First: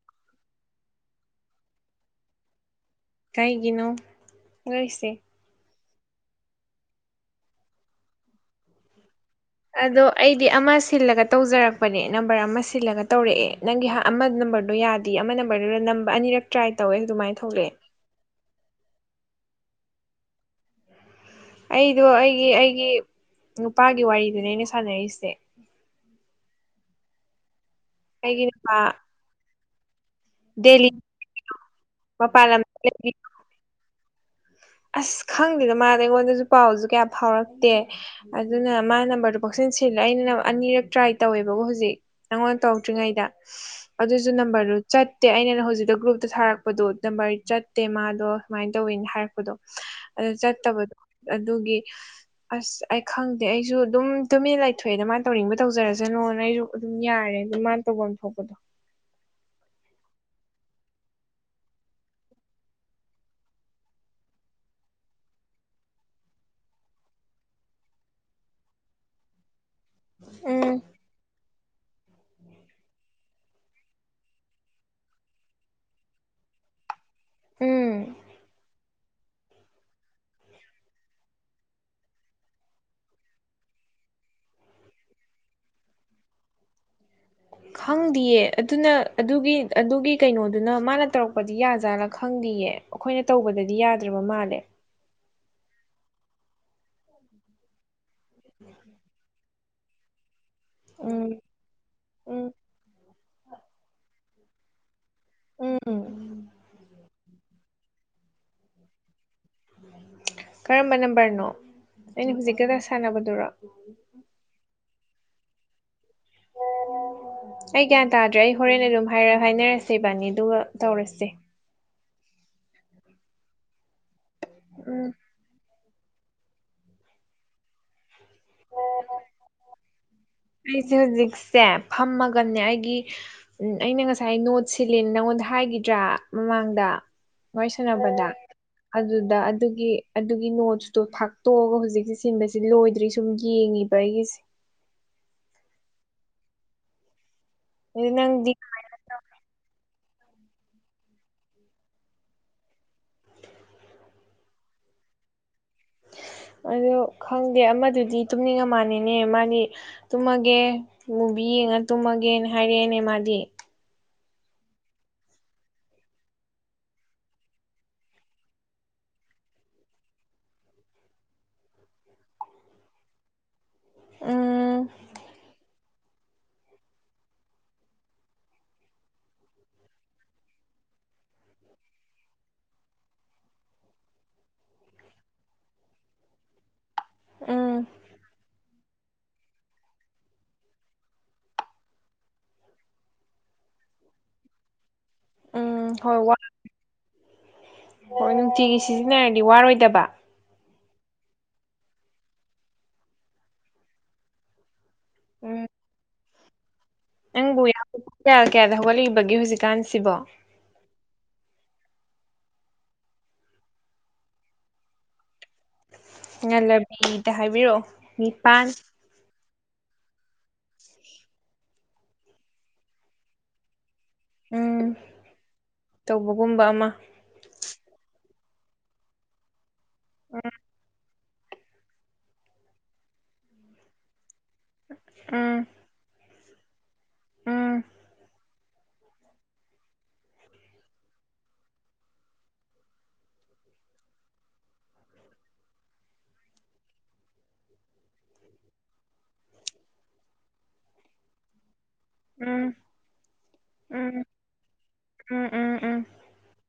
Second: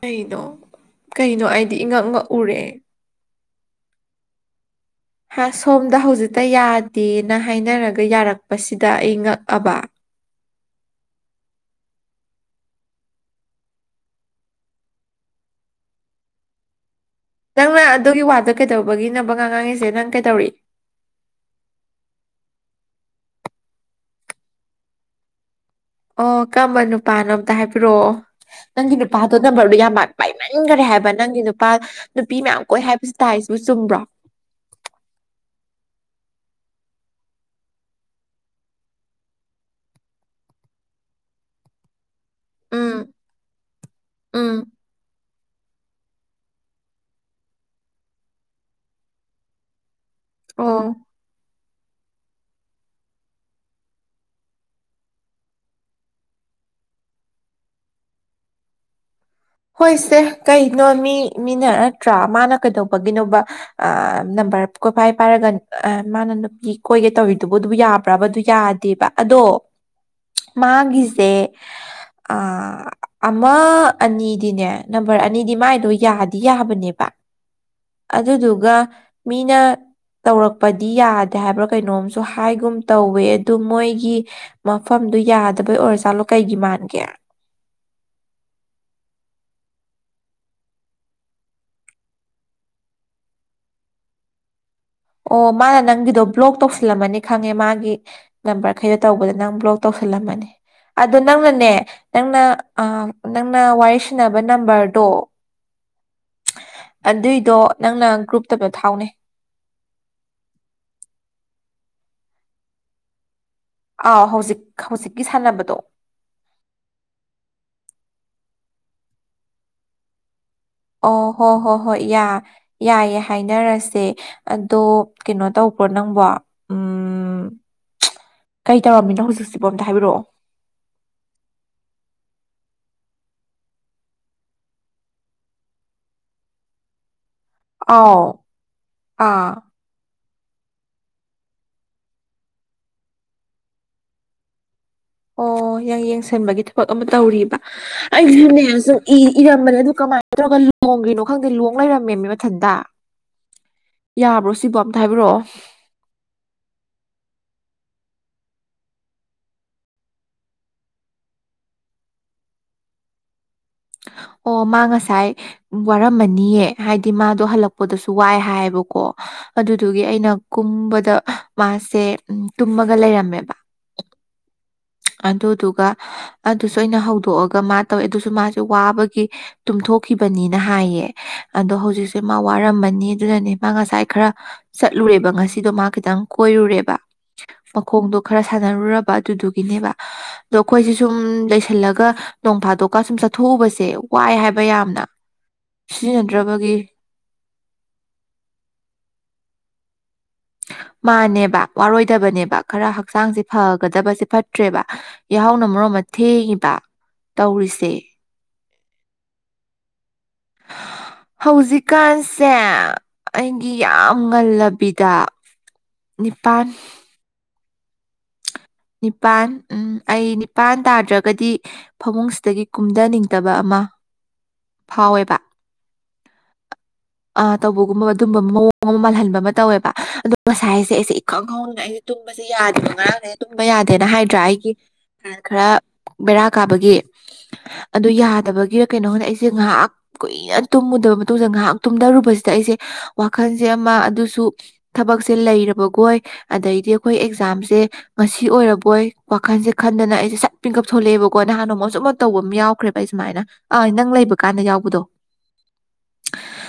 ꯀꯩꯅꯣ ꯀꯩꯅꯣ ꯑꯩꯗꯤ ꯏꯉꯛ ꯉꯛꯎꯔꯦ꯫ ꯀꯩꯒꯤꯅꯣ ꯅꯣꯏꯁꯦ꯫ ꯍꯥ ꯁꯣꯝꯗ ꯍꯧꯖꯤꯛꯇ ꯌꯥꯗꯦꯅ ꯍꯥꯏꯅꯔꯒ ꯌꯥꯔꯛꯄꯁꯤꯗ ꯑꯩꯉꯛ꯫ ꯑꯗꯣ ꯑꯩꯗꯤ ꯑꯃ ꯁꯤꯜꯂꯒ ꯇꯧꯖꯔꯛꯄꯅꯦ ꯅꯝꯕꯔ ꯑꯃ ꯁꯤꯜꯂꯒ ꯇꯧꯔꯛꯑꯦ ꯅꯪꯒꯤ ꯑꯃ ꯅꯝꯕꯔꯗꯣ ꯌꯥꯗ ꯑꯃ ꯅꯝꯕꯔ ꯅꯝꯕ ꯑꯅꯤꯔꯛ ꯇ꯭ꯔꯥꯏ ꯇꯧꯋꯦ ꯑꯗꯨꯃꯥꯏꯅ ꯊꯣꯛꯂꯛꯑꯦ ꯅꯪꯅ ꯑꯗꯨꯒꯤ ꯋꯥꯗꯣ ꯀꯩꯗꯧꯕꯒꯤꯅꯕ ꯉꯥꯡ ꯉꯥꯡꯉꯤꯁꯦ ꯅꯪ ꯀꯩꯗꯧꯔꯤ ꯑꯩꯗꯣ ꯑꯩꯒꯤ ꯑꯩꯒꯤ ꯅꯨꯄꯥꯒꯤ ꯋꯥꯔꯤꯗꯨꯅꯦ ꯑꯩꯅ ꯁꯥꯟꯅꯔꯤꯁꯦ ꯑꯣ ꯀꯝꯕ ꯅꯨꯄꯥꯅꯣ ꯑꯝꯇ ꯍꯥꯏꯕꯤꯔꯛꯑꯣ ꯑꯩꯒꯤ ꯅꯨꯄꯥ ꯅꯪꯒꯤ ꯅꯨꯄꯥꯗꯣ ꯅꯝꯕꯔꯗꯨꯣ ꯌꯥꯝ ꯃꯥꯜ ꯄꯥꯏꯃꯟꯒꯔꯦ ꯗꯦꯜꯂꯤ ꯍꯥꯏꯕ ꯅꯪꯒꯤ ꯅꯨꯄꯥ ꯅꯨꯄꯤ ꯃꯄꯥꯟ ꯃꯌꯥꯝ ꯂꯝꯗ ꯀꯣꯏ ꯂꯩꯕꯤ ꯍꯥꯏꯕꯁꯨ ꯇꯥꯏ ꯑꯁꯤꯕꯨ ꯆꯨꯝꯕ꯭ꯔꯣ꯫ ꯑꯁ ꯈꯪꯗꯦꯗ ꯃꯥꯖꯦ ꯑꯩꯉꯣꯟꯗꯁꯨ ꯄꯥꯎꯁꯨ ꯀꯌꯥ ꯐꯥꯎꯔꯛꯇꯦ ꯑꯗꯨꯅ ꯃꯥ ꯅꯝꯕꯔꯗꯣ ꯄꯪꯁꯤꯟ ꯁꯤꯟꯂꯦ ꯑꯩꯅ ꯑꯅꯤꯔꯛ ꯇ꯭ꯔꯥꯏ ꯇꯧꯋꯦꯕꯀꯣ ꯍꯧꯖꯤꯛ꯫ ꯅꯪꯉꯣꯟꯗ ꯎꯝ ꯇꯧꯗ꯭ꯔꯤꯉꯩꯗ ꯑꯗꯨꯁꯨ ꯎꯝ ꯅꯝꯕꯔꯗꯨ ꯆꯠꯇꯦ ꯑꯩꯅꯅ ꯍꯧꯖꯤꯛꯇ ꯒ꯭ꯔꯨꯞꯇ ꯊꯥꯔꯛꯄꯗꯣ ꯅꯝꯕꯔ ꯆꯠꯇꯦ ꯃꯥꯗꯣ ꯁꯨꯃꯥꯏꯅ ꯇꯧꯋꯤꯅ ꯍꯥꯏꯔꯛꯦ ꯆꯄꯗꯣ ꯑꯗꯨ ꯑꯣ ꯆꯠꯇꯕꯗꯣ ꯑꯗꯨꯒꯤ ꯑꯁ ꯑꯩ ꯈꯪꯗꯦ ꯑꯩꯁꯨ ꯑꯗꯨꯝ ꯇꯨꯃꯤꯟꯅ ꯂꯩꯊꯣꯛꯑꯦꯗ ꯃꯥꯅ ꯇꯧꯅꯤꯡꯕ ꯇꯧꯖꯔꯁꯅꯣꯅ ꯑꯩꯁꯨ꯫ ꯑꯗꯨꯝ ꯌꯥꯔꯦ ꯑꯗꯨ ꯃꯥꯅ ꯇꯧꯐꯝ ꯊꯣꯛꯄꯗꯣ꯫ ꯍꯣꯏꯁꯦ ꯀꯩꯅꯣ ꯃꯤ ꯃꯤꯅ ꯅꯠꯇ꯭ꯔꯥ ꯃꯥꯅ ꯀꯩꯗꯧꯕꯒꯤꯅꯣꯕ꯫ ꯑ ꯅꯝꯕꯔ ꯀꯣꯏꯐꯥꯏ ꯄꯥꯏꯔꯒ ꯃꯥꯅ ꯅꯨꯄꯤ ꯀꯣꯏꯒꯦ ꯇꯧꯔꯤꯗꯨꯕꯨ ꯑꯗꯨꯕꯨ ꯌꯥꯕ꯭ꯔꯕ ꯑꯗꯨ ꯌꯥꯗ ꯕ ꯑꯗꯣ ꯍꯦ꯫ ꯃꯥꯒꯤꯁꯦ ꯑꯃ ꯑꯅꯤ ꯗꯤꯅꯦ ꯅꯝꯕꯔ ꯑꯅꯤꯗꯤ ꯃꯥꯏꯗꯣ ꯌꯥꯗꯤ ꯌꯥꯕꯅꯦꯕ ꯎꯝ ꯑꯗꯨꯗꯨꯒ ꯃꯤꯅ꯫ ꯇꯧꯔꯛꯄꯗꯤ ꯌꯥꯗꯦ ꯍꯥꯏꯕ꯭ꯔꯥ ꯀꯩꯅꯣꯝꯁꯨ ꯍꯥꯏꯒꯨꯝ ꯇꯧꯋꯦ ꯑꯗꯨ ꯃꯣꯏꯒꯤ ꯃꯐꯝꯗꯨ ꯌꯥꯗꯕꯩ ꯑꯣꯔꯖꯥꯠꯂꯣ ꯀꯩꯒꯤ ꯃꯥꯟꯒꯦ ꯈꯪꯗꯤꯌꯦ ꯑꯗꯨꯅ ꯑꯗꯨꯒꯤ ꯑꯗꯨꯒꯤ ꯀꯩꯅꯣꯗꯨꯅ ꯃꯥꯅ ꯇꯧꯔꯛꯄꯗꯤ ꯌꯥꯖꯥꯠꯂꯥ ꯈꯪꯗꯤꯌꯦ꯫ ꯑꯩꯈꯣꯏꯅ ꯇꯧꯕꯗꯗꯤ ꯌꯥꯗ꯭ꯔꯕ ꯃꯥꯜꯂꯦ ꯑꯣ ꯃꯥꯅ ꯅꯪꯒꯤꯗꯣ ꯕ꯭ꯂꯣꯛ ꯇꯧꯁꯜꯂꯝꯃꯅꯤ ꯈꯪꯉꯦ ꯃꯥꯒꯤ ꯅꯝꯕꯔꯈꯩꯗꯣ ꯇꯧꯕꯗ ꯅꯪ ꯕ꯭ꯂꯣꯛ꯫ ꯇꯧꯁꯤꯜꯂꯝꯃꯅꯦ ꯑꯗꯣ ꯎꯝ ꯅꯪꯅꯅꯦ ꯅꯪꯅ ꯎꯝ ꯅꯪꯅ ꯋꯥꯔꯤ ꯁꯅꯕ ꯅꯝꯕꯔꯗꯣ ꯎꯝ ꯑꯗꯨꯏꯗꯣ ꯅꯪꯅ ꯒ꯭ꯔꯨꯞꯇꯕꯣ ꯊꯥꯎꯅꯦ ꯀꯔꯝꯕ ꯅꯝꯕꯔꯅꯣ ꯑꯩꯅ ꯍꯧꯖꯤꯛꯀꯗ ꯁꯥꯟꯅꯕꯗꯨꯔꯣ ꯑꯥꯎ ꯍꯧꯖꯤꯛ ꯍꯧꯖꯤꯛꯀꯤ ꯁꯥꯟꯅꯕꯗꯣ ꯑꯩ ꯒ꯭ꯌꯥꯟ ꯇꯥꯗ꯭ꯔꯦ ꯑꯩ ꯍꯣꯔꯦꯟ ꯑꯗꯨꯝ ꯍꯥꯏꯔ ꯍꯥꯏꯅꯔꯁꯦꯕꯥꯅꯤ ꯑꯗꯨꯒ ꯑꯣ ꯇꯧꯔꯁꯦ ꯍꯣ ꯍꯣꯏ ꯍꯣꯏ ꯌꯥ ꯌꯥꯏꯌꯦꯦ ꯍꯥꯏꯅꯔꯁꯦ ꯑꯗꯣ ꯎꯝ ꯀꯩꯅꯣ ꯇꯧꯕ꯭ꯔꯣ ꯅꯪꯕꯣ ꯎꯝ ꯀꯩ ꯇꯧꯔꯝꯃꯤꯅꯣ ꯍꯧꯖꯤꯛꯁꯤꯕꯣ ꯑꯝꯇ ꯍꯥꯏꯕꯤꯔꯛꯑꯣ꯫ ꯑꯩꯁꯦ ꯍꯧꯖꯤꯛꯁꯦ ꯐꯝꯃꯒꯅꯦ ꯑꯩꯒꯤ꯫ ꯎꯝ ꯑꯩꯅ ꯉꯁꯥꯏ ꯅꯣꯠ ꯁꯤꯜꯂꯤ ꯅꯪꯉꯣꯟꯗ ꯍꯥꯏꯈꯤꯗ꯭ꯔꯥ ꯃꯃꯥꯡꯗ ꯋꯥꯔꯤ ꯑꯥꯎ ꯁꯥꯟꯅꯕꯗ ꯑꯗꯨꯗ ꯑꯥ ꯑꯗꯨꯒꯤ꯫ ꯑꯗꯨꯒꯤ ꯅꯣꯠꯁꯨꯨꯗꯣ ꯊꯥꯛꯇꯣꯛꯑꯒ ꯍꯧꯖꯤꯛꯁꯦ ꯁꯤꯟꯕꯁ ꯂꯣꯏꯗ꯭ꯔꯤ ꯁꯨꯝ ꯌꯦꯡꯉꯤꯕ ꯑꯩꯒꯤꯁꯦ ꯑꯣ ꯌꯥ ꯌꯦꯡꯁꯟꯕꯒꯤ ꯊꯕꯛ ꯑꯃ ꯇꯧꯔꯤꯕ ꯑꯗꯨ ꯅꯪꯗꯤ ꯑꯩꯁꯨꯅꯦꯁꯨ ꯏꯔꯝꯕꯅꯦ ꯑꯗꯨ ꯀꯃꯥꯏꯅ ꯇꯧꯔꯒ ꯂꯣꯡꯒꯤꯅꯣ ꯈꯪꯗꯦ ꯂꯣꯡ ꯂꯩꯔꯝꯃꯦꯃꯤ ꯃꯊꯟꯇ ꯌꯥꯕ꯭ꯔꯣ ꯁꯤꯕꯨ ꯑꯝꯇ ꯍꯥꯏꯕꯤꯔꯛꯑꯣ ꯑꯗꯨ ꯈꯪꯗꯦ ꯑꯃꯗꯨꯗꯤ ꯇꯨꯝꯅꯤꯡꯉ ꯃꯥꯟꯅꯤꯅꯦ ꯃꯥꯗꯤ ꯇꯨꯝꯃꯒꯦ ꯃꯨꯚꯤ ꯌꯦꯡꯉ ꯇꯨꯝꯃꯒꯦꯅ ꯍꯥꯏꯔꯛꯑꯦꯅꯦ ꯃꯥꯗꯤ ꯑꯣ ꯃꯥꯡ ꯉꯁꯥꯏ ꯎꯝ ꯋꯥꯔꯝꯃꯅꯤꯌꯦ ꯍꯥꯏꯗꯤ ꯃꯥꯗꯣ ꯍꯜꯂꯛꯄꯗꯁꯨ ꯋꯥꯏ ꯍꯥꯏꯌꯦꯕꯀꯣ ꯑꯗꯨꯗꯨꯒꯤ ꯑꯩꯅ ꯀꯨꯝꯕꯗ ꯃꯥꯁꯦ ꯇꯨꯝꯃꯒ ꯂꯩꯔꯝꯃꯦꯕ ꯑꯥ ꯑꯗꯨꯗꯨꯒ ꯑꯗꯨꯁꯨ ꯑꯩꯅ ꯍꯧꯗꯣꯛꯑꯒ ꯃꯥ ꯇꯧꯋꯦ ꯑꯗꯨꯁꯨ ꯃꯥꯁꯦ ꯋꯥꯕꯒꯤ ꯇꯨꯝꯊꯣꯛꯈꯤꯕꯅꯤꯅ ꯍꯥꯏꯌꯦ ꯑꯗꯣ ꯍꯧꯖꯤꯛꯁꯦ ꯃꯥ ꯋꯥꯔꯝꯃꯅꯤ ꯑꯗꯨꯅꯅꯦ ꯃꯥ ꯉꯁꯥꯏ ꯈꯔ ꯆꯠꯂꯨꯔꯦꯕ ꯉꯁꯤꯗꯣ ꯃꯥ ꯈꯤꯇꯪ ꯀꯣꯏꯔꯨꯔꯦꯕ ꯎꯝ ꯃꯈꯣꯡꯗꯣ ꯈꯔ ꯁꯥꯟꯅꯔꯨꯔꯕ ꯑꯗꯨꯗꯨꯒꯤ ꯒꯤꯅꯦꯕ ꯑꯗꯣ ꯑꯩꯈꯣꯏꯁꯦ ꯁꯨꯝ ꯂꯩꯁꯤꯜꯂꯒ ꯅꯣꯡ ꯐꯥꯗꯣꯛꯀ ꯁꯨꯝ ꯆꯠꯊꯣꯛꯎꯕꯁꯦ ꯋꯥꯏ ꯍꯥꯏꯕ ꯌꯥꯝꯅ ꯎꯝ ꯍꯣꯏ ꯁꯤꯖꯤꯟꯅꯗ꯭ꯔꯕꯒꯤ ꯍꯣꯏ ꯅꯨꯡꯇꯤꯒꯤ ꯁꯤꯖꯤꯟꯅꯔꯗꯤ ꯋꯥꯔꯣꯏꯗꯕ ꯃꯥꯅꯦꯕ ꯋꯥꯔꯣꯏꯗꯕꯅꯦꯕ ꯈꯔ ꯍꯛꯆꯥꯡꯁꯦ ꯐꯒꯗꯕꯁꯦ ꯐꯠ ꯇ꯭ꯔꯦꯕ ꯌꯥꯍꯧꯅ ꯎꯝ ꯃꯔꯣꯟ ꯑꯃ ꯊꯦꯡꯉꯤꯕ ꯅꯪꯕꯨ ꯌꯥꯝ ꯇꯧꯔꯤꯁꯦ ꯀꯌꯥ ꯀꯌꯥꯗ ꯍꯧꯒꯠꯂꯛꯏꯕꯒꯦ ꯍꯧꯖꯤꯛꯀꯥꯟꯁꯤꯕꯣ ꯍꯧꯖꯤꯛꯀꯥꯟꯁꯦ ꯑꯩꯒꯤ ꯌꯥꯝ ꯉꯜꯂꯕꯤꯗ ꯅꯤꯄꯥꯜ ꯉꯂꯕꯤꯗ ꯍꯥꯏꯕꯤꯔꯛꯑꯣ ꯅꯤꯄꯥꯟ ꯅꯤꯄꯥꯜ ꯎꯝ ꯑꯩ ꯅꯤꯄꯥꯟ ꯇꯥꯗ꯭ꯔꯒꯗꯤ ꯐꯃꯨꯡꯁꯤꯗꯒꯤ ꯀꯨꯝꯊꯅꯤꯡꯗꯕ ꯑꯃ ꯎꯝ ꯐꯥꯎꯋꯦꯕ ꯇꯧꯕꯒꯨꯝꯕ ꯑꯃ ꯑ ꯇꯧꯕꯒꯨꯝꯕ ꯑꯗꯨꯝꯕ ꯃꯑꯣꯡ ꯑꯃ ꯃꯥꯜꯍꯟꯕ ꯑꯃ ꯇꯧꯋꯦꯕ ꯑꯗꯣ ꯉꯁꯥꯏꯁꯦ ꯑꯩꯁꯦ ꯈꯪꯍꯧꯗꯅ ꯑꯩꯁ ꯇꯨꯝꯕꯁꯦ ꯌꯥꯗꯕ ꯉꯔꯥꯡ ꯇꯨꯝꯕ ꯌꯥꯗꯦꯅ ꯍꯥꯏꯗ꯭ꯔꯥ ꯑꯩꯒꯤ ꯎꯝ ꯈꯔ ꯕꯦꯔꯥ ꯀꯥꯕꯒꯤ ꯎꯝ ꯑꯗꯨ ꯌꯥꯗꯕꯒꯤꯔ ꯀꯩꯅꯣꯅꯦ ꯑꯩꯁꯦ ꯉꯥꯏꯍꯥꯛ ꯀꯨꯏꯅ ꯇꯨꯝꯃꯨꯗꯕ ꯃꯇꯨꯡꯗ ꯉꯥꯏꯍꯥꯛ ꯇꯨꯝꯊꯔꯨꯕꯁꯤꯗ ꯑꯩꯁꯦ ꯋꯥꯈꯜꯁꯦ ꯑꯃ ꯑꯗꯨꯁꯨ ꯊꯕꯛꯁꯦ ꯂꯩꯔꯕꯈꯣꯏ ꯑꯗꯩꯗꯤ ꯑꯩꯈꯣꯏ ꯑꯦꯛꯖꯥꯝꯁꯦ ꯉꯁꯤ ꯑꯣꯏꯔꯕꯣꯏ ꯋꯥꯈꯟꯁꯦ ꯈꯟꯗꯅ ꯑꯩꯁꯦ ꯁꯠ ꯄꯤꯡꯀꯞ ꯊꯣꯛꯂꯛꯑꯦꯕꯀꯣ ꯅꯍꯥꯟ ꯅꯣꯡꯃꯛꯁꯨꯨꯝ ꯇꯧꯕ ꯑꯃ ꯎꯝ ꯌꯥꯎꯈ꯭ꯔꯦꯕ ꯑꯩ ꯁꯨꯃꯥꯏꯅ ꯑ ꯅꯪ ꯎꯝ ꯂꯩꯕ ꯀꯥꯟꯗ ꯌꯥꯎꯕꯗꯣ ꯎꯝ ꯎꯝ ꯎꯝ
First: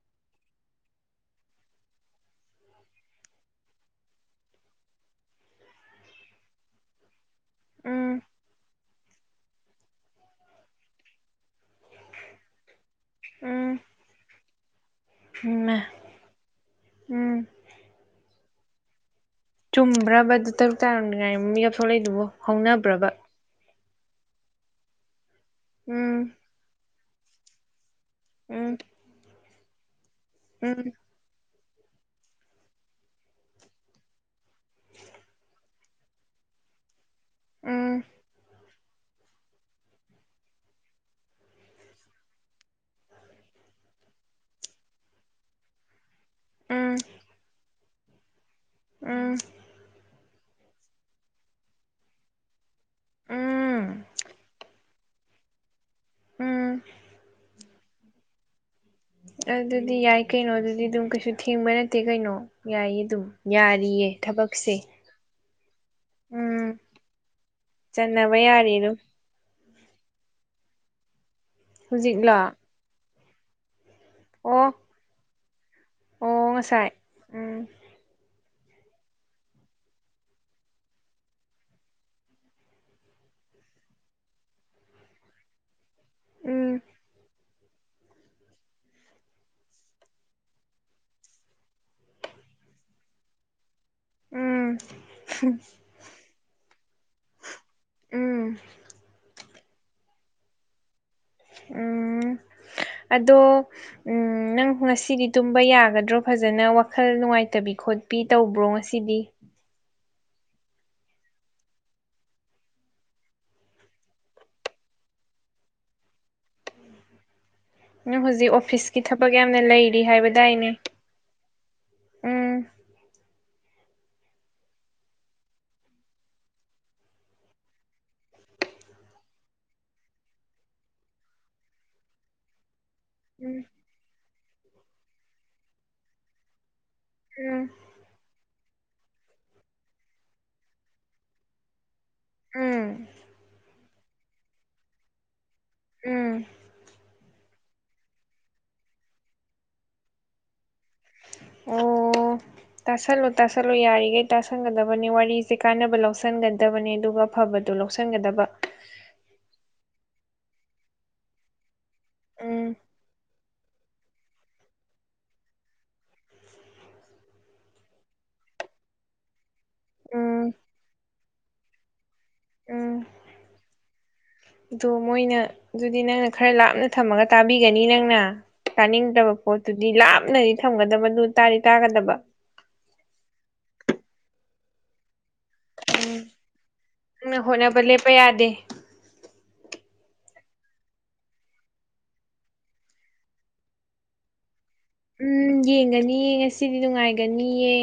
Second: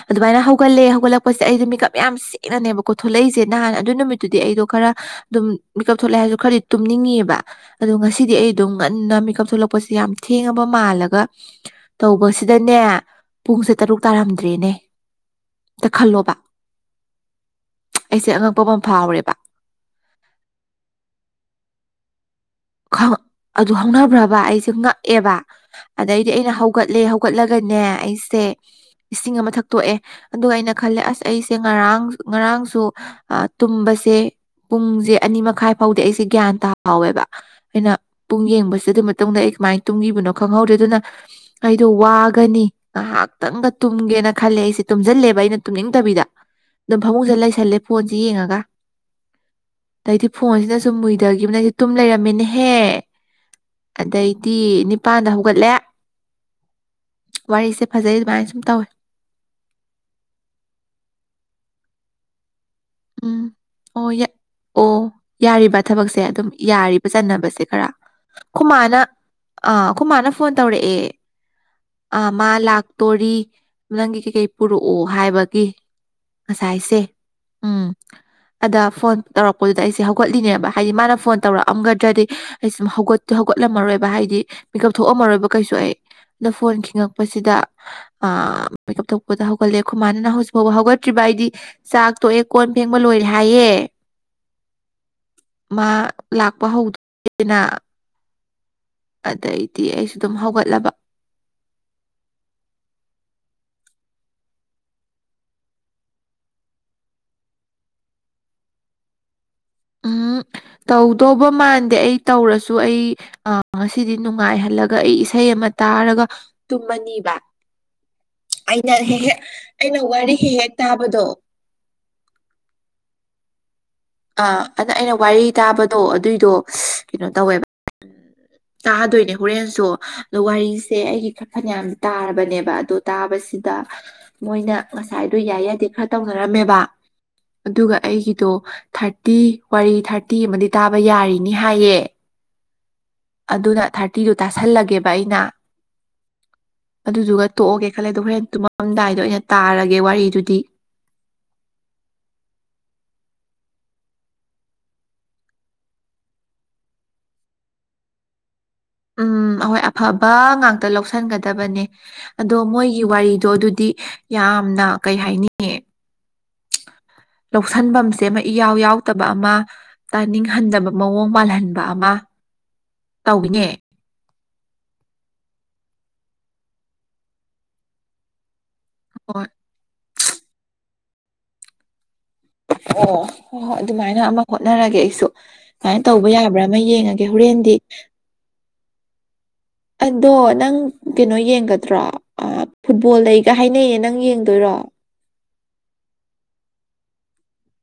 ꯑꯗꯨꯃꯥꯏꯅ ꯍꯧꯒꯠꯂꯦ ꯍꯧꯒꯠꯂꯛꯄꯁꯦ ꯑꯩꯗꯤ ꯃꯤꯀꯞ ꯌꯥꯝ ꯊꯦꯡꯅꯅꯦꯕꯀꯣ ꯊꯣꯛꯂꯛꯏꯁꯦ ꯅꯍꯥꯟ ꯑꯗꯨ ꯅꯨꯃꯤꯠꯇꯨꯗꯤ ꯑꯩꯗꯣ ꯈꯔ ꯑꯗꯨꯝ ꯃꯤꯀꯞ ꯊꯣꯛꯂꯛꯦ ꯍꯥꯏꯔꯁꯨ ꯈꯔꯗꯤ ꯇꯨꯝꯅꯤꯡꯉꯦꯑꯕ ꯑꯗ ꯉꯁꯤꯗꯤ ꯑꯩ ꯑꯗꯨꯝ ꯉꯟꯅ ꯃꯤꯦꯀꯞ ꯊꯣꯛꯂꯛꯄꯁꯤ ꯌꯥꯝ ꯊꯦꯡꯉꯕ ꯃꯥꯜꯂꯒ ꯇꯧꯕꯁꯤꯗꯅꯦ ꯄꯨꯡꯁꯦ ꯎꯝ ꯇꯔꯨꯛ ꯇꯥꯔꯝꯗ꯭ꯔꯦꯅꯦ ꯎꯝ ꯎꯝ ꯑꯝꯇ ꯈꯜꯂꯣꯕ ꯎꯝ ꯑꯩꯁꯦ ꯑꯉꯛꯄ ꯑꯃ ꯐꯥꯎꯔꯦꯕ ꯆꯨꯝꯕ꯭ꯔꯕ ꯑꯗꯨ ꯇꯔꯨꯛ ꯇꯥꯔꯝꯅꯤꯉꯥꯏ ꯃꯤ ꯀꯞꯊꯣꯛꯂꯛꯏꯗꯨꯕ ꯍꯧꯅꯕ꯭ꯔꯕ ꯑꯗꯨ ꯍꯧꯅꯕ꯭ꯔꯕ ꯑꯩꯁꯦ ꯉꯛꯑꯦꯕ ꯎꯝ ꯑꯗꯩꯗꯤ ꯑꯩꯅ ꯍꯧꯒꯠꯂꯦ ꯍꯧꯒꯠꯂꯒꯅꯦ ꯑꯩ ꯁꯦ ꯎꯝ ꯏꯁꯤꯡ ꯑꯃ ꯊꯛꯇꯣꯛꯑꯦ ꯑꯗꯨꯒ ꯑꯩꯅ ꯎꯝ ꯈꯜꯂꯦ ꯑꯁ ꯑꯩꯁꯦ ꯉꯔꯥꯡ ꯉꯔꯥꯡꯁꯨ ꯇꯨꯝꯕꯁꯦ ꯄꯨꯡꯁꯦ ꯑꯅꯤ ꯃꯈꯥꯏ ꯐꯥꯎꯗꯤ ꯑꯩꯁꯦ ꯒ꯭ꯌꯥꯟ ꯇꯥꯍꯥꯎꯋꯦꯕ ꯑꯩꯅ ꯎꯝ ꯄꯨꯡ ꯌꯦꯡꯕꯁꯤ ꯑꯗꯨ ꯇꯨꯝꯃꯦ ꯑꯩ ꯀꯃꯥꯏꯅ ꯇꯨꯝꯈꯤꯕꯅꯣ ꯈꯪꯍꯧꯗ꯭ꯔꯦ ꯑꯗꯨꯅ ꯑꯩꯗꯣ ꯋꯥꯒꯅꯤ ꯉꯥꯏꯍꯥꯛꯇꯪꯒ ꯇꯨꯝꯒꯦꯅ ꯈꯜꯂꯦ ꯑꯩꯁꯦ ꯇꯨꯝꯖꯜꯂꯦꯕ ꯑꯩꯅ ꯇꯨꯝꯅꯤꯡꯗꯕꯤꯗ ꯎꯝ ꯑꯗꯨꯝ ꯐꯃꯨꯡꯁꯗ ꯂꯩꯁꯜꯂꯦ ꯐꯣꯟꯁꯦ ꯌꯦꯡꯉꯒ ꯎꯝ ꯑꯗꯩꯗꯤ ꯐꯣꯟꯁꯤꯅ ꯁꯨꯝ ꯃꯨꯏꯗꯈꯤꯕꯅ ꯑꯩꯗꯤ ꯇꯨꯝ ꯂꯩꯔꯝꯃꯦꯅꯦꯍꯦ ꯎꯝ ꯑꯗꯩꯗꯤ ꯅꯤꯄꯥꯥꯟꯗ ꯍꯧꯒꯠꯂꯦ ꯎꯝ ꯋꯥꯔꯤꯁꯦ ꯐꯖꯩ ꯑꯗꯨꯃꯥꯏꯅ ꯁꯨꯝ ꯇꯧꯋꯦ ꯑꯗꯨꯗꯤ ꯌꯥꯏ ꯀꯩꯅꯣ ꯑꯗꯨꯗꯤ ꯑꯗꯨꯝ ꯀꯩꯁꯨ ꯊꯦꯡꯕ ꯅꯠꯇꯦ ꯀꯩꯅꯣ ꯌꯥꯏꯌꯦ ꯑꯗꯨꯝ ꯎꯝ ꯌꯥꯔꯤꯌꯦ ꯑꯣ ꯌꯥ ꯊꯕꯛꯁꯦ ꯑꯣ ꯌꯥꯔꯤꯕ ꯊꯕꯛꯁꯦ ꯑꯗꯨꯝ ꯎꯝ ꯌꯥꯔꯤꯕ ꯆꯟꯅꯅꯕꯁꯦ ꯈꯔ ꯆꯟꯅꯕ ꯌꯥꯔꯤ ꯑꯗꯨꯝ ꯈꯨꯃꯥꯅ ꯑꯥ ꯑꯩꯈꯣꯏ ꯃꯥꯅ ꯐꯣꯟ ꯇꯧꯔꯛꯑꯦ ꯑꯥ ꯍꯧꯖꯤꯛꯂꯣ ꯃꯥ ꯂꯥꯛꯇꯣꯔꯤ ꯅꯪꯒꯤ ꯀꯩ ꯑꯣ ꯄꯨꯔꯛꯑꯣ ꯍꯥꯏꯕꯒꯤ ꯑꯣ ꯉꯁꯥꯏ ꯉꯁꯥꯏꯁꯦ ꯎꯝ [inaudible] ꯑꯗ ꯐꯣꯟ ꯇꯧꯔꯛꯄꯗꯨꯗ ꯑꯩꯁꯦ ꯍꯧꯒꯠꯂꯤꯅꯦꯕ ꯍꯥꯏꯗꯤ ꯃꯥꯅ ꯐꯣꯟ ꯇꯧꯔꯛꯑꯝꯒꯗ꯭ꯔꯗꯤ ꯑꯩ ꯁ ꯍꯧꯒꯠꯇꯦ ꯍꯧꯒꯠꯂꯝꯃꯔꯣꯏꯕ ꯍꯥꯏꯗꯤ ꯃꯤꯀꯞ ꯊꯣꯛꯑꯝꯃꯔꯣꯏꯕ ꯀꯩꯁꯨ ꯑꯩ ꯅ ꯎꯝ ꯐꯣꯟ ꯈꯤꯉꯛꯄꯁꯤꯗ ꯑ-ꯃꯦꯀꯞ ꯊꯣꯛꯄꯗ ꯍꯧꯒꯠꯂꯦꯈꯣꯏ ꯃꯥꯥꯟꯅ ꯅꯪ ꯍꯧꯖꯤꯛ ꯐꯥꯎꯕ ꯍꯧꯒꯠꯇ꯭ꯔꯤꯕ ꯑꯩꯗꯤ ꯆꯥꯛ ꯇꯣꯛꯑꯦ ꯀꯣꯟ ꯐꯦꯡꯕ ꯂꯣꯏꯔꯦ ꯍꯥꯏꯌꯦ ꯎꯝ ꯃꯥ ꯂꯥꯛꯄ ꯍꯧꯗ꯭ꯔꯦꯅ ꯎꯝ ꯑꯗꯩꯗꯤ ꯑꯩꯁꯨ ꯑꯗꯨꯝ ꯍꯧꯒꯠꯂꯕ ꯎꯝ ꯑꯗꯣ ꯎꯝ ꯅꯪ ꯉꯁꯤꯗꯤ ꯇꯨꯝꯕ ꯌꯥꯒꯗ꯭ꯔꯣ ꯐꯖꯅ ꯋꯥꯈꯜ ꯅꯨꯡꯉꯥꯏꯇꯕꯤ ꯈꯣꯠ꯫ ꯄꯤ ꯇꯧꯕ꯭ꯔꯣ ꯉꯁꯤꯗꯤ ꯎꯝ ꯇꯧꯗꯧꯕ ꯃꯥꯟꯗꯦ ꯑꯩ ꯇꯧꯔꯁꯨ ꯑꯩ ꯑ ꯉꯁꯤꯗꯤ ꯅꯨꯡꯉꯥꯏꯍꯜꯂꯒ ꯑꯩ ꯏꯁꯩ ꯑꯃ ꯇꯥꯔꯒ ꯇꯨꯝꯃꯅꯤꯕ ꯅꯪ ꯍꯧꯖꯤꯛ ꯑꯩꯅ ꯑꯣꯐꯤꯁꯀꯤ ꯍꯦꯛ ꯊꯕꯛ ꯍꯦꯛ ꯌꯥꯝꯅ ꯑꯩꯅ ꯂꯩꯔꯤ ꯋꯥꯔꯤ ꯍꯦꯛ ꯍꯥꯏꯕꯗꯥꯏꯅꯦ ꯍꯦꯛ ꯇꯥꯕꯗꯣ ꯎꯝ ꯑꯥ ꯑꯗꯨꯗ ꯑꯩꯅ ꯋꯥꯔꯤ ꯇꯥꯕꯗꯣ ꯑꯗꯨꯏꯗꯣ ꯀꯩꯅꯣ ꯇꯧꯋꯦꯕ ꯇꯥꯗꯣꯏꯅꯦ ꯍꯣꯔꯦꯟꯁꯨ ꯑꯗꯣ ꯋꯥꯔꯤꯁꯦ ꯑꯩꯒꯤ ꯈ ꯐꯅꯌꯥꯝ ꯇꯥꯔꯕꯅꯦꯕ ꯑꯗꯣ꯫ ꯎꯝ ꯇꯥꯕꯁꯤꯗ ꯃꯣꯏꯅ ꯉꯁꯥꯏꯗꯣ ꯌꯥꯏ ꯌꯥꯗꯦ ꯈꯔ ꯇꯧꯅꯔꯝꯃꯦꯕ ꯎꯝ ꯑꯗꯨꯒ ꯑꯩꯒꯤꯗꯣ ꯊꯥꯔꯇꯤ ꯋꯥꯔꯤ ꯊꯥꯔꯇꯤ ꯑꯃꯗꯤ ꯇꯥꯕ ꯌꯥꯔꯤꯅꯤ ꯍꯥꯏꯌꯦ꯫ ꯑꯝ ꯑꯗꯨꯅ ꯊꯥꯔꯇꯤꯗꯨ ꯇꯥꯁꯜꯂꯒꯦꯕ ꯑꯩꯅ ꯎꯝ ꯑꯗꯨꯗꯨꯒ ꯇꯣꯛꯑꯒꯦ ꯈꯜꯂꯦ ꯑꯗꯣ ꯍꯣꯔꯦꯟ ꯇꯨꯝꯃꯝꯗꯥꯏꯗ ꯑꯣꯏꯅ ꯇꯥꯔꯒꯦ ꯋꯥꯔꯤꯗꯨꯗꯤ ꯑꯣ ꯇꯥꯁꯜꯂꯨ ꯇꯥꯁꯜꯂꯨ ꯌꯥꯔꯤꯈꯩ ꯇꯥꯁꯟꯒꯗꯕꯅꯤ ꯋꯥꯔꯤꯁꯦ ꯀꯥꯟꯅꯕ ꯂꯧꯁꯤꯟꯒꯗꯕꯅꯦ ꯑꯗꯨꯒ ꯑꯐꯕꯗꯨ ꯂꯧꯁꯟꯒꯗꯕ ꯎꯝ ꯍꯣꯏ ꯑꯐꯕ ꯉꯥꯛꯇ ꯂꯧꯁꯤꯟꯒꯗꯕꯅꯦ꯫ ꯑꯗꯣ ꯎꯝ ꯃꯣꯏꯒꯤ ꯋꯥꯔꯤꯗꯣ ꯑꯗꯨꯗꯤ ꯌꯥꯝꯅ ꯀꯩ ꯍꯥꯏꯅꯤ ꯂꯧꯁꯟꯐꯝꯁꯦ ꯑꯃ ꯏꯌꯥꯎ ꯌꯥꯎꯗꯕ ꯑꯃ ꯎꯝ ꯇꯥꯅꯤꯡꯍꯟꯗꯕ ꯃꯑꯣꯡ ꯃꯥꯜꯍꯟꯕ ꯑꯃ ꯇꯧꯋꯤꯅꯦ ꯑꯗꯣ ꯃꯣꯏꯅ ꯑꯗꯨꯗꯤ ꯅꯪꯅ ꯈꯔ ꯂꯥꯞꯅ ꯊꯝꯃꯒ ꯇꯥꯕꯤꯒꯅꯤ ꯅꯪꯅ꯫ ꯇꯥꯅꯤꯡꯗꯕ ꯍꯣꯏ ꯄꯣꯠꯇꯨꯗꯤ ꯂꯥꯞꯅꯗꯤ ꯊꯝꯒꯗꯕꯗꯨ ꯇꯥꯗꯤ ꯇꯥꯒꯗꯕ꯫ ꯑꯣ ꯍꯣꯏ ꯍꯣꯏ ꯑꯗꯨꯃꯥꯏꯅ ꯑꯃ ꯍꯣꯠꯅꯔꯒꯦ ꯑꯩꯁꯨ ꯀꯃꯥꯏꯅ ꯎꯝ ꯇꯧꯕ ꯌꯥꯕ꯭ꯔꯥ ꯑꯃ ꯌꯦꯡꯉꯒꯦ ꯅꯪꯅ ꯍꯣꯔꯦꯟꯗꯤ ꯍꯣꯠꯅꯕ ꯂꯦꯞꯄ ꯌꯥꯗꯦ [inaudible] ꯑꯗꯣ ꯅꯪ ꯀꯩꯅꯣ ꯌꯦꯡꯒꯗ꯭ꯔꯣ ꯐꯨꯠꯕꯣꯜ ꯂꯩꯒ ꯍꯥꯏꯅꯩꯌꯦ ꯅꯪ ꯌꯦꯡꯗꯣꯏꯔꯣ꯫ ꯎꯝ ꯌꯦꯡꯒꯅꯤꯌꯦ ꯉꯁꯤꯗꯤ ꯅꯨꯡꯉꯥꯏꯒꯅꯤꯌꯦ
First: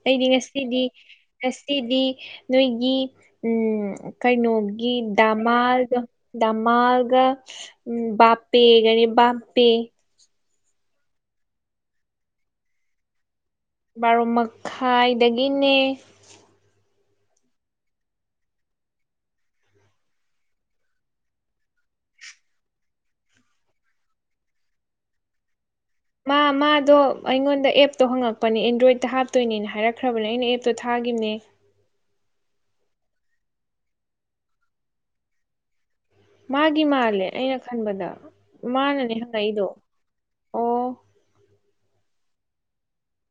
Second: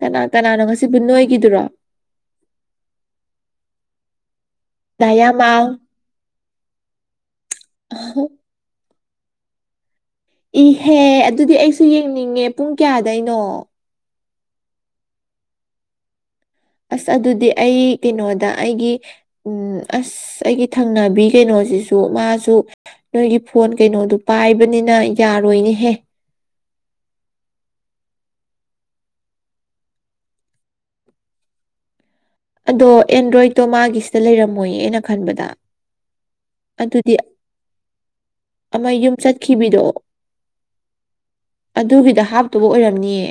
ꯀꯅꯥ ꯑꯩꯗꯤ ꯀꯅꯥꯅꯣ ꯉꯁꯤꯗꯤ ꯉꯁꯤꯕꯨ ꯅꯣꯏꯒꯤꯗꯨꯔꯣ ꯉꯁꯤꯗꯤ ꯅꯣꯏꯒꯤ ꯎꯝ ꯀꯩꯅꯣꯒꯤ ꯗꯥꯌꯥꯃꯥꯜ ꯗꯃꯥꯔꯗꯣ ꯗꯃꯥꯜꯒ ꯎꯝ ꯕꯄꯦꯒꯅꯤ ꯕꯄꯦ ꯏꯍꯦꯍ ꯑꯗꯨꯗꯤ ꯑꯩꯁꯨ ꯌꯦꯡꯅꯤꯡꯉꯦ ꯄꯨꯡ ꯀꯌꯥꯗꯩꯅꯣ ꯕꯥꯔꯣ ꯃꯈꯥꯏꯗꯒꯤꯅꯦ ꯑꯁ ꯑꯗꯨꯗꯤ ꯑꯩ ꯀꯩꯅꯣꯗ ꯑꯩꯒꯤ꯫ ꯎꯝ ꯑꯁ ꯑꯩꯒꯤ ꯊꯪꯅꯕꯤ ꯀꯩꯅꯣꯁꯤꯁꯨ ꯃꯥꯁꯨ꯫ ꯅꯣꯏꯒꯤ ꯐꯣꯟ ꯀꯩꯅꯣꯗꯨ ꯄꯥꯏꯕꯅꯤꯅ ꯌꯥꯔꯣꯏꯅꯤꯍꯦ ꯃꯥ ꯃꯥꯗꯣ ꯑꯩꯉꯣꯟꯗ ꯑꯦꯞꯇꯣ ꯍꯪꯉꯛꯄꯅꯦ ꯑꯦꯟꯗ꯭ꯔꯣꯏꯗꯠꯇ ꯍꯥꯞꯇꯣꯏꯅꯦꯅ ꯍꯥꯏꯔꯛꯈ꯭ꯔꯕꯅꯦ ꯑꯩꯅ ꯑꯦꯞꯇꯣ ꯊꯥꯈꯤꯕꯅꯦ ꯑꯗꯣ ꯑꯦꯟꯗ꯭ꯔꯣꯏꯗꯠꯇꯣ ꯃꯥꯒꯤꯁꯤꯗ ꯂꯩꯔꯝꯃꯣꯏꯌꯦꯅ ꯈꯟꯕꯗ ꯃꯥꯒꯤ ꯑꯗꯨꯗꯤ ꯃꯥꯜꯂꯦ ꯑꯩꯅ ꯈꯟꯕꯗ ꯑꯃ ꯃꯥꯅꯅꯦ ꯌꯨꯝ ꯍꯪꯉꯛꯏꯗꯣ ꯆꯠꯈꯤꯕꯤꯗꯣ ꯑꯣ ꯑꯗꯨꯒꯤꯗ ꯍꯥꯞꯇꯕ ꯑꯣꯏꯔꯝꯅꯤꯌꯦ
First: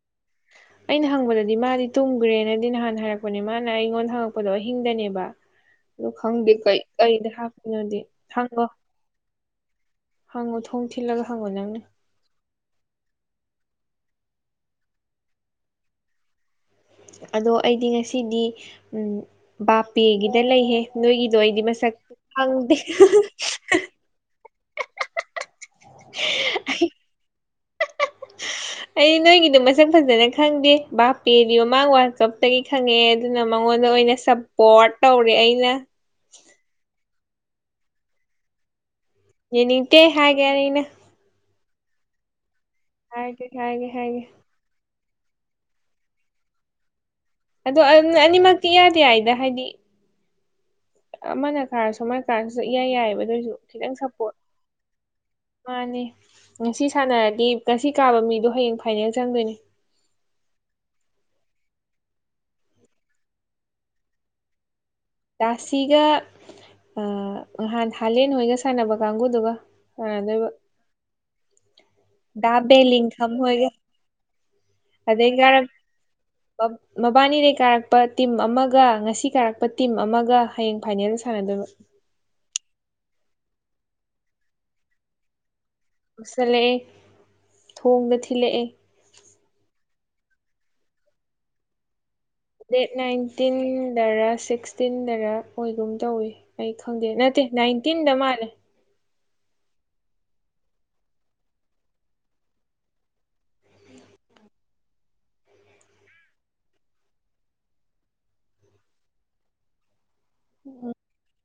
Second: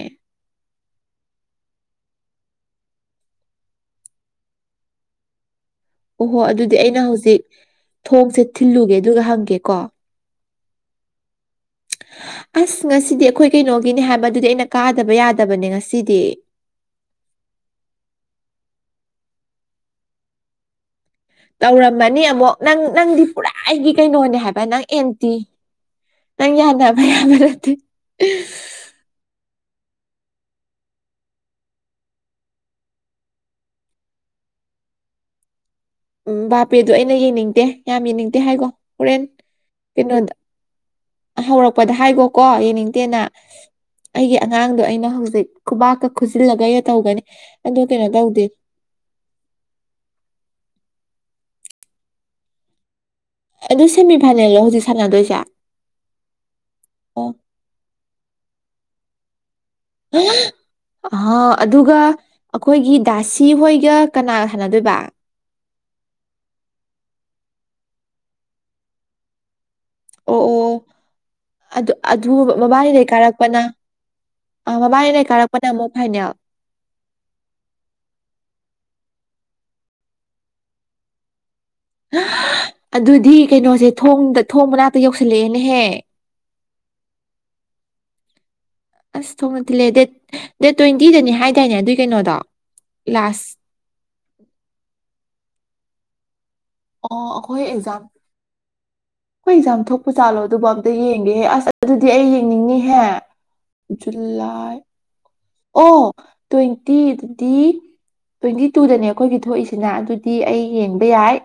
ꯑꯩꯅ ꯍꯪꯕꯗꯗꯤ ꯃꯥꯗꯤ ꯇꯨꯝꯈ꯭ꯔꯦꯅꯗꯤ ꯅꯍꯥꯟ ꯍꯥꯏꯔꯛꯄꯅꯦ ꯃꯥꯅ ꯑꯩꯉꯣꯟꯗ ꯍꯪꯉꯛꯄꯗꯣ ꯑꯍꯤꯡꯗꯅꯦꯕ ꯑꯗꯣ ꯑꯣꯍꯣ ꯈꯪꯗꯦ ꯑꯗꯨꯗꯤ ꯀꯩ ꯑꯩꯅ ꯀꯩꯗ ꯍꯧꯖꯤꯛ ꯍꯥꯞꯇꯣꯏꯅꯣꯗꯤ ꯊꯣꯡꯁꯦ ꯈꯥꯡꯉꯣ꯫ ꯊꯤꯜꯂꯨꯒꯦ ꯑꯗꯨꯒ ꯍꯪꯒꯦꯀꯣ ꯍꯪꯉꯣ ꯊꯣꯡ ꯊꯤꯜꯂꯒ ꯍꯪꯉꯣ ꯅꯪꯅ ꯑꯁ ꯉꯁꯤꯗꯤ ꯑꯩꯈꯣꯏ ꯀꯩꯅꯣꯒꯤꯅꯦ ꯍꯥꯏꯕ ꯑꯗꯨꯗꯤ ꯑꯩꯅ ꯀꯥꯗꯕ ꯌꯥꯗꯕꯅꯦ ꯉꯁꯤꯗꯤ꯫ ꯑꯗꯣ ꯑꯩꯗꯤ ꯉꯁꯤꯗꯤ ꯎꯝ ꯕꯥꯄꯦꯒꯤꯗ ꯂꯩꯍꯦ꯫ ꯅꯣꯏꯒꯤꯗꯣ ꯑꯩꯗꯤ ꯃꯁꯛ ꯇꯧꯔꯝꯃꯅꯤ ꯑꯃꯨꯛ ꯈꯪꯗꯦ꯫ ꯅꯪ ꯅꯪꯗꯤ ꯄꯨꯔꯥ ꯑꯩꯒꯤ ꯀꯩꯅꯣꯅꯦ ꯍꯥꯏꯕ ꯅꯪ ꯑꯦꯟꯇꯤ ꯅꯪ ꯌꯥꯟꯅꯕ ꯌꯥꯕ ꯅꯠꯇꯦ ꯁ ꯑꯩ ꯅꯣꯏꯒꯤꯗꯣ ꯃꯁꯛ ꯐꯖꯅ ꯈꯪꯗꯦ ꯕꯥꯞꯄꯦꯗꯤ ꯃꯥꯃꯥꯡ ꯋꯥꯜꯀꯞꯇꯒꯤ ꯈꯪꯉꯛꯑꯦ ꯑꯗꯨꯅ ꯃꯉꯣꯟꯗ ꯑꯣꯏꯅ ꯁꯞꯄꯣꯔꯠ ꯇꯧꯔꯦ ꯑꯩꯅ ꯎ ꯕꯥꯄꯦꯗꯨ ꯑꯩꯅ ꯌꯦꯡꯅꯤꯡꯗꯦ ꯌꯥꯝ ꯌꯦꯡꯅꯤꯡꯗꯦ ꯍꯥꯏꯀꯣ ꯍꯣꯔꯦꯟ ꯌꯦꯅꯤꯡꯇꯦ ꯀꯩꯅꯣꯗ ꯍꯥꯏꯒꯦꯅꯤꯅ ꯍꯧꯔꯛꯄꯗ ꯍꯥꯏꯕꯣꯀꯣ ꯌꯦꯡꯅꯤꯡꯗꯦꯅ ꯍꯥꯏꯒꯦ ꯍꯥꯏꯒꯦ ꯍꯥꯏꯒꯦ ꯑꯩꯒꯤ ꯑꯉꯥꯡꯗꯣ ꯑꯩꯅ ꯍꯧꯖꯤꯛ ꯈꯨꯕꯥꯛꯀ ꯈꯨꯖꯤꯜꯂꯒ ꯇꯧꯒꯅꯤ ꯑꯗꯣ ꯀꯩꯅꯣ ꯑꯗꯨꯅꯤ ꯇꯧꯗꯦ ꯏꯌꯥꯗ ꯌꯥꯏꯗ ꯍꯥꯏꯗꯤ ꯑꯃꯅ ꯀꯥꯔꯁꯨ ꯑꯃꯅ ꯀꯥꯔꯁꯨ ꯏꯌꯥꯏ ꯌꯥꯏꯑꯦꯕ ꯑꯗꯨꯏꯁꯨ꯫ ꯑꯗꯨ ꯁꯦꯃꯤꯐꯥꯏꯅꯦꯜꯂꯣ ꯍꯧꯖꯤꯛ ꯁꯥꯟꯅꯗꯣꯏꯁꯦ ꯃꯥꯅꯦ ꯉꯁꯤ ꯑꯣ ꯁꯥꯟꯅꯔꯗꯤ ꯉꯁꯤ ꯀꯥꯕ ꯃꯤꯗꯣ ꯍꯌꯦꯡ ꯐꯥꯏꯅꯦꯜ ꯆꯪꯗꯣꯏꯅꯤ ꯑꯍ ꯑ ꯑꯗꯨꯒ ꯑꯩꯈꯣꯏꯒꯤ ꯗꯥꯁꯤ ꯍꯣꯏꯒ ꯀꯅꯥꯒ ꯁꯥꯟꯅꯗꯣꯏꯕ ꯥꯁꯤꯒ ꯅꯍꯥꯟ ꯍꯥꯂꯦꯟ ꯍꯣꯏꯒ ꯁꯥꯟꯅꯕ ꯀꯥꯡꯕꯨꯨꯗꯨꯒ ꯑꯣ ꯑꯣ ꯑꯗꯨ ꯑꯗꯨ ꯗꯥ ꯃꯕꯥꯅꯤꯗꯩ ꯕꯦꯂꯤꯡꯈꯝ ꯀꯥꯔꯛꯄꯅ꯫ ꯍꯣꯏꯒ ꯑ ꯃꯕꯥꯅꯦ ꯀꯥꯔꯛꯄꯗ ꯑꯃꯨꯛ ꯐꯥꯏꯅꯦꯜ ꯄꯛ꯫ ꯃꯕꯥꯅꯤꯗꯩ ꯀꯥꯔꯛꯄ ꯇꯤꯝ ꯑꯃꯒ ꯉꯁꯤ ꯀꯥꯔꯛꯄ ꯇꯤꯝ ꯑꯃꯒ ꯍꯌꯦꯡ ꯐꯥꯏꯅꯦꯜꯗ ꯁꯥꯟꯅꯗꯣꯏꯕ꯫ ꯑꯗꯨꯗꯤ ꯀꯩꯅꯣꯁꯦ ꯊꯣꯡꯗ ꯊꯣꯡ ꯃꯅꯥꯛꯇ ꯌꯧꯁꯜꯂꯛꯑꯦꯅꯦꯍꯦ꯫ ꯌꯧꯁꯜꯂꯛꯑꯦ ꯊꯣꯡꯗ ꯊꯤꯜꯂꯛꯑꯦ ꯑꯁ ꯊꯣꯡꯅ ꯊꯤꯜꯂꯦ ꯗꯦꯠ ꯗꯦꯠ ꯇ꯭ꯋꯦꯟꯇꯤꯗꯅꯦ ꯍꯥꯏꯗꯥꯏꯅꯦ ꯑꯗꯨꯏ ꯀꯩꯅꯣꯗꯣ ꯗꯦꯠ ꯂꯥꯁ ꯅꯥꯏꯟꯇꯤꯟꯗꯔ ꯁꯤꯛꯁꯇꯤꯟꯗꯔ ꯑꯣꯏꯒꯨꯝ ꯇꯧꯑꯦ꯫ ꯑꯩ ꯈꯪꯗꯦ ꯑꯣ ꯅꯠꯇꯦ ꯅꯥꯏꯟꯇꯤꯟꯗ ꯃꯥꯜꯂꯦ ꯍꯣꯏ ꯑꯦꯛꯖꯥꯝ ꯊꯣꯛꯄ ꯆꯥꯠꯂꯣ ꯑꯗꯨꯕꯨ ꯑꯝꯇ ꯌꯦꯡꯒꯦꯍꯦ ꯑꯁ ꯑꯗꯨꯗꯤ ꯑꯩ ꯌꯦꯡꯅꯤꯡꯅꯤꯍꯦ ꯖꯨꯂꯥꯏ ꯑꯣ ꯇ꯭ꯋꯦꯟꯇꯤꯗꯗꯤ ꯇ꯭ꯋꯦꯟꯇꯤ ꯇꯨꯗꯅꯦ ꯑꯩꯈꯣꯏꯒꯤ ꯊꯣꯛꯏꯁꯤꯅ ꯑꯗꯨ ꯗꯤ ꯑꯩ ꯌꯦꯡꯕ ꯌꯥꯏ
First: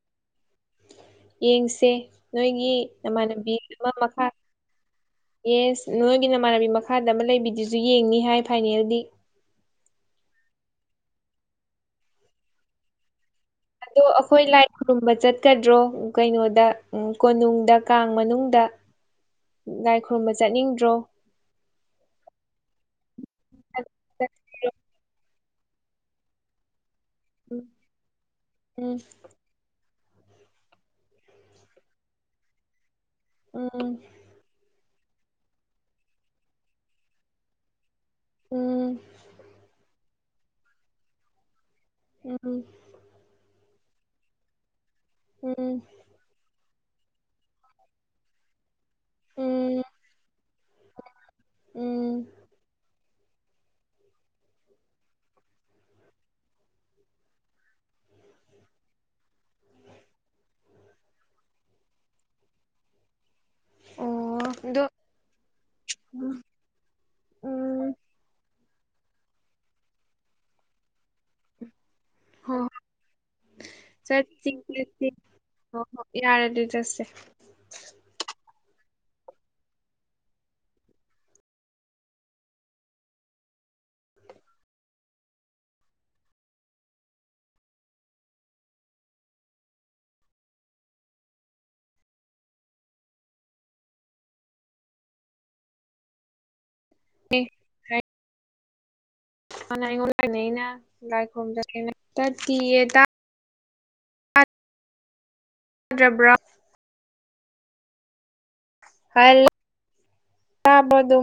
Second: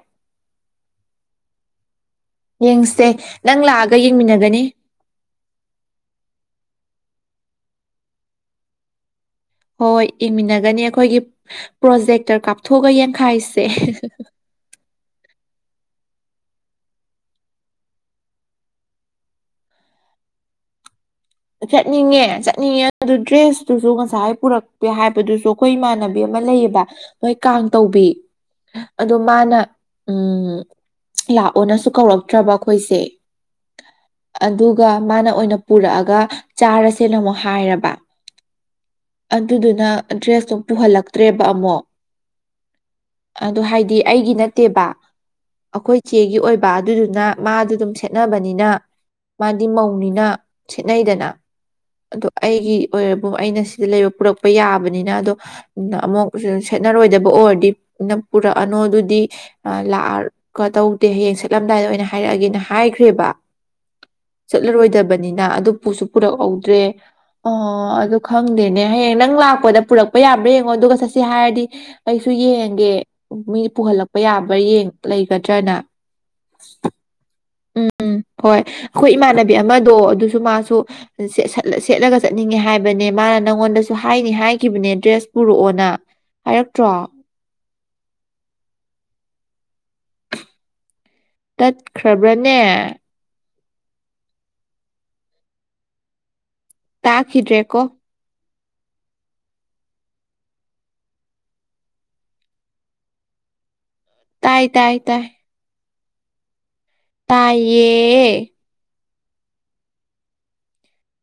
ꯌꯦꯡꯁꯦ ꯅꯣꯏꯒꯤ ꯌꯦꯡꯁꯦ ꯅꯃꯥꯟꯅꯕꯤ ꯅꯪ ꯑꯃ ꯂꯥꯛꯑꯒ ꯃꯈꯥ ꯌꯦꯡꯃꯤꯟꯅꯒꯅꯤ ꯌꯦꯁ ꯅꯣꯏꯒꯤ ꯅꯃꯥꯟꯅꯕꯤ ꯃꯈꯥꯗ ꯑꯃ ꯂꯩꯕꯤꯗꯨꯁꯨ ꯌꯦꯡꯅꯤ ꯍꯥꯏ ꯐꯥꯏꯅꯦꯜꯗꯤ ꯍꯣꯏ ꯌꯦꯡꯃꯤꯟꯅꯒꯅꯤ ꯑꯩꯈꯣꯏꯒꯤ ꯄ꯭ꯔꯣꯖꯦꯛꯇꯔ ꯀꯥꯞꯊꯣꯛꯑꯒ ꯌꯦꯡꯈꯥꯏꯁꯦ ꯑꯗꯣ ꯑꯩꯈꯣꯏ ꯂꯥꯏ ꯈꯨꯔꯨꯝꯕ ꯆꯠꯀꯗ꯭ꯔꯣ ꯀꯩꯅꯣꯗ ꯀꯣꯅꯨꯡꯗ ꯀꯥꯡ ꯃꯅꯨꯡꯗ ꯂꯥꯥꯏ ꯈꯨꯔꯨꯝꯕ ꯆꯠꯅꯤꯡꯗ꯭ꯔꯣ ꯆꯠꯅꯤꯡꯉꯦ ꯆꯠꯅꯤꯡꯉꯦ ꯑꯗꯨ ꯗ꯭ꯔꯦꯁꯇꯨꯁꯨ ꯉꯁꯥꯏ ꯄꯨꯔꯛꯄꯦ ꯍꯥꯏꯕꯗꯨꯁꯨ ꯑꯩꯈꯣꯏ ꯏꯃꯥꯟꯅꯕꯤ ꯑꯃ ꯂꯩꯌꯦꯕ ꯃꯣꯏ ꯀꯥꯡ ꯇꯧꯕꯤ ꯎꯝ ꯑ ꯃꯥꯅ ꯎꯝ ꯂꯥꯛꯑꯣꯅꯁꯨ ꯀꯧꯔꯛꯇ꯭ꯔꯕ ꯑꯩꯈꯣꯏꯁꯦ ꯎꯝ ꯑꯗꯨꯒ ꯃꯥꯅ ꯑꯣꯏꯅ ꯄꯨꯔꯛꯑꯒ ꯆꯥꯔꯁꯦꯅ ꯑꯃꯨꯛ ꯍꯥꯏꯔꯕ ꯎꯝ ꯑꯗꯨꯗꯨꯅ ꯗ꯭ꯔꯦꯁꯇꯣ ꯄꯨꯍꯜꯂꯛꯇ꯭ꯔꯦꯕ ꯑꯃꯛ ꯑ ꯑꯗꯨ ꯍꯥꯏꯗꯤ ꯑꯩꯒꯤ ꯅꯠꯇꯦꯕ ꯎꯝ ꯑꯩꯈꯣꯏ ꯆꯦꯒꯤ ꯑꯣꯏꯕ ꯑꯗꯨꯗꯨꯅ ꯃꯥꯗꯨ ꯑꯗꯨꯝ ꯁꯦꯠꯅꯕꯅꯤꯅ ꯃꯥꯗꯤ ꯎꯝ ꯃꯧꯅꯤꯅ ꯅꯗꯅ ꯎꯝ ꯑꯗꯣ ꯑꯩꯒꯤ ꯑꯣꯏꯕꯨ ꯑꯩꯅ ꯁꯤꯗ ꯂꯩꯕ ꯄꯨꯔꯛꯄ ꯌꯥꯕꯅꯤꯅ ꯑꯗꯣ ꯑꯃꯨꯛ ꯁꯦꯠꯅꯔꯣꯏꯗꯕ ꯑꯣꯏꯔꯗꯤ ꯅ- ꯄꯨꯔꯛꯑꯅꯣ ꯑꯗꯨꯗꯤ ꯂꯥꯛꯑꯀ ꯇꯧꯗꯦ ꯍꯌꯦꯡ ꯁꯠꯂꯝꯗꯥꯏꯗ ꯑꯣꯏꯅ ꯍꯥꯏꯔꯛꯑꯒꯦꯅ ꯍꯥꯏꯈ꯭ꯔꯦꯕ ꯑꯣ ꯑꯗꯣ ꯆꯠꯂꯔꯣꯏꯗꯕꯅꯤꯅ ꯑꯗꯨꯁꯨ ꯎꯝ ꯄꯨꯔꯛꯎ ꯗ꯭ꯔꯦ ꯑꯣ ꯍꯣꯏ ꯑꯗꯨ ꯈꯪꯗꯦꯅꯦ ꯍꯌꯦꯡ ꯅꯪ ꯂꯥꯛꯄꯗ ꯄꯨꯔꯛꯄ ꯌꯥꯕ꯭ꯔꯥ ꯌꯦꯡꯉꯣ ꯑꯗꯨꯒ ꯆ ꯁꯤ ꯍꯥꯏꯔꯗꯤ ꯀꯩꯁꯨ ꯍꯣꯏ ꯌꯦꯡꯒꯦ ꯃꯤ ꯄꯨꯍꯜꯂꯛꯄ ꯌꯥꯕ꯭ꯔꯥ ꯂꯩꯒꯗ꯭ꯔꯅ ꯌꯥꯔꯗꯤ ꯆꯁꯦ ꯎꯝ ꯎꯝ ꯍꯣꯏ ꯑꯩꯈꯣꯏ ꯏꯃꯥꯟꯅꯕꯤ ꯑꯃꯗꯣ ꯑꯗꯨꯁꯨ ꯃꯥꯁꯨ ꯁꯦꯠꯂꯒ ꯆꯠꯅꯤꯡꯉꯦ ꯍꯥꯏꯕꯅꯦ ꯃꯥꯅ ꯅꯪꯉꯣꯟꯗꯁꯨ ꯍꯥꯏꯅꯤ ꯍꯥꯏꯈꯤꯕꯅꯦ ꯗ꯭ꯔꯦꯁ ꯄꯨꯔꯛꯑꯣꯅ ꯍꯥꯏꯔꯛꯇ꯭ꯔꯣ ꯇꯠꯈ꯭ꯔꯕ꯭ꯔꯅꯦ ꯇꯥꯈꯤꯗ꯭ꯔꯦꯀꯣ ꯂꯥꯏꯅꯦꯅꯥꯏ ꯈꯣꯗ ꯇꯤꯌꯦ ꯇ ꯇꯥꯏ ꯇꯥꯏ ꯇꯥꯏ ꯌꯥꯗ꯭ꯔꯕ꯭ꯔꯥ ꯇꯌꯦ ꯍꯂꯣ ꯁꯥꯕꯗꯣ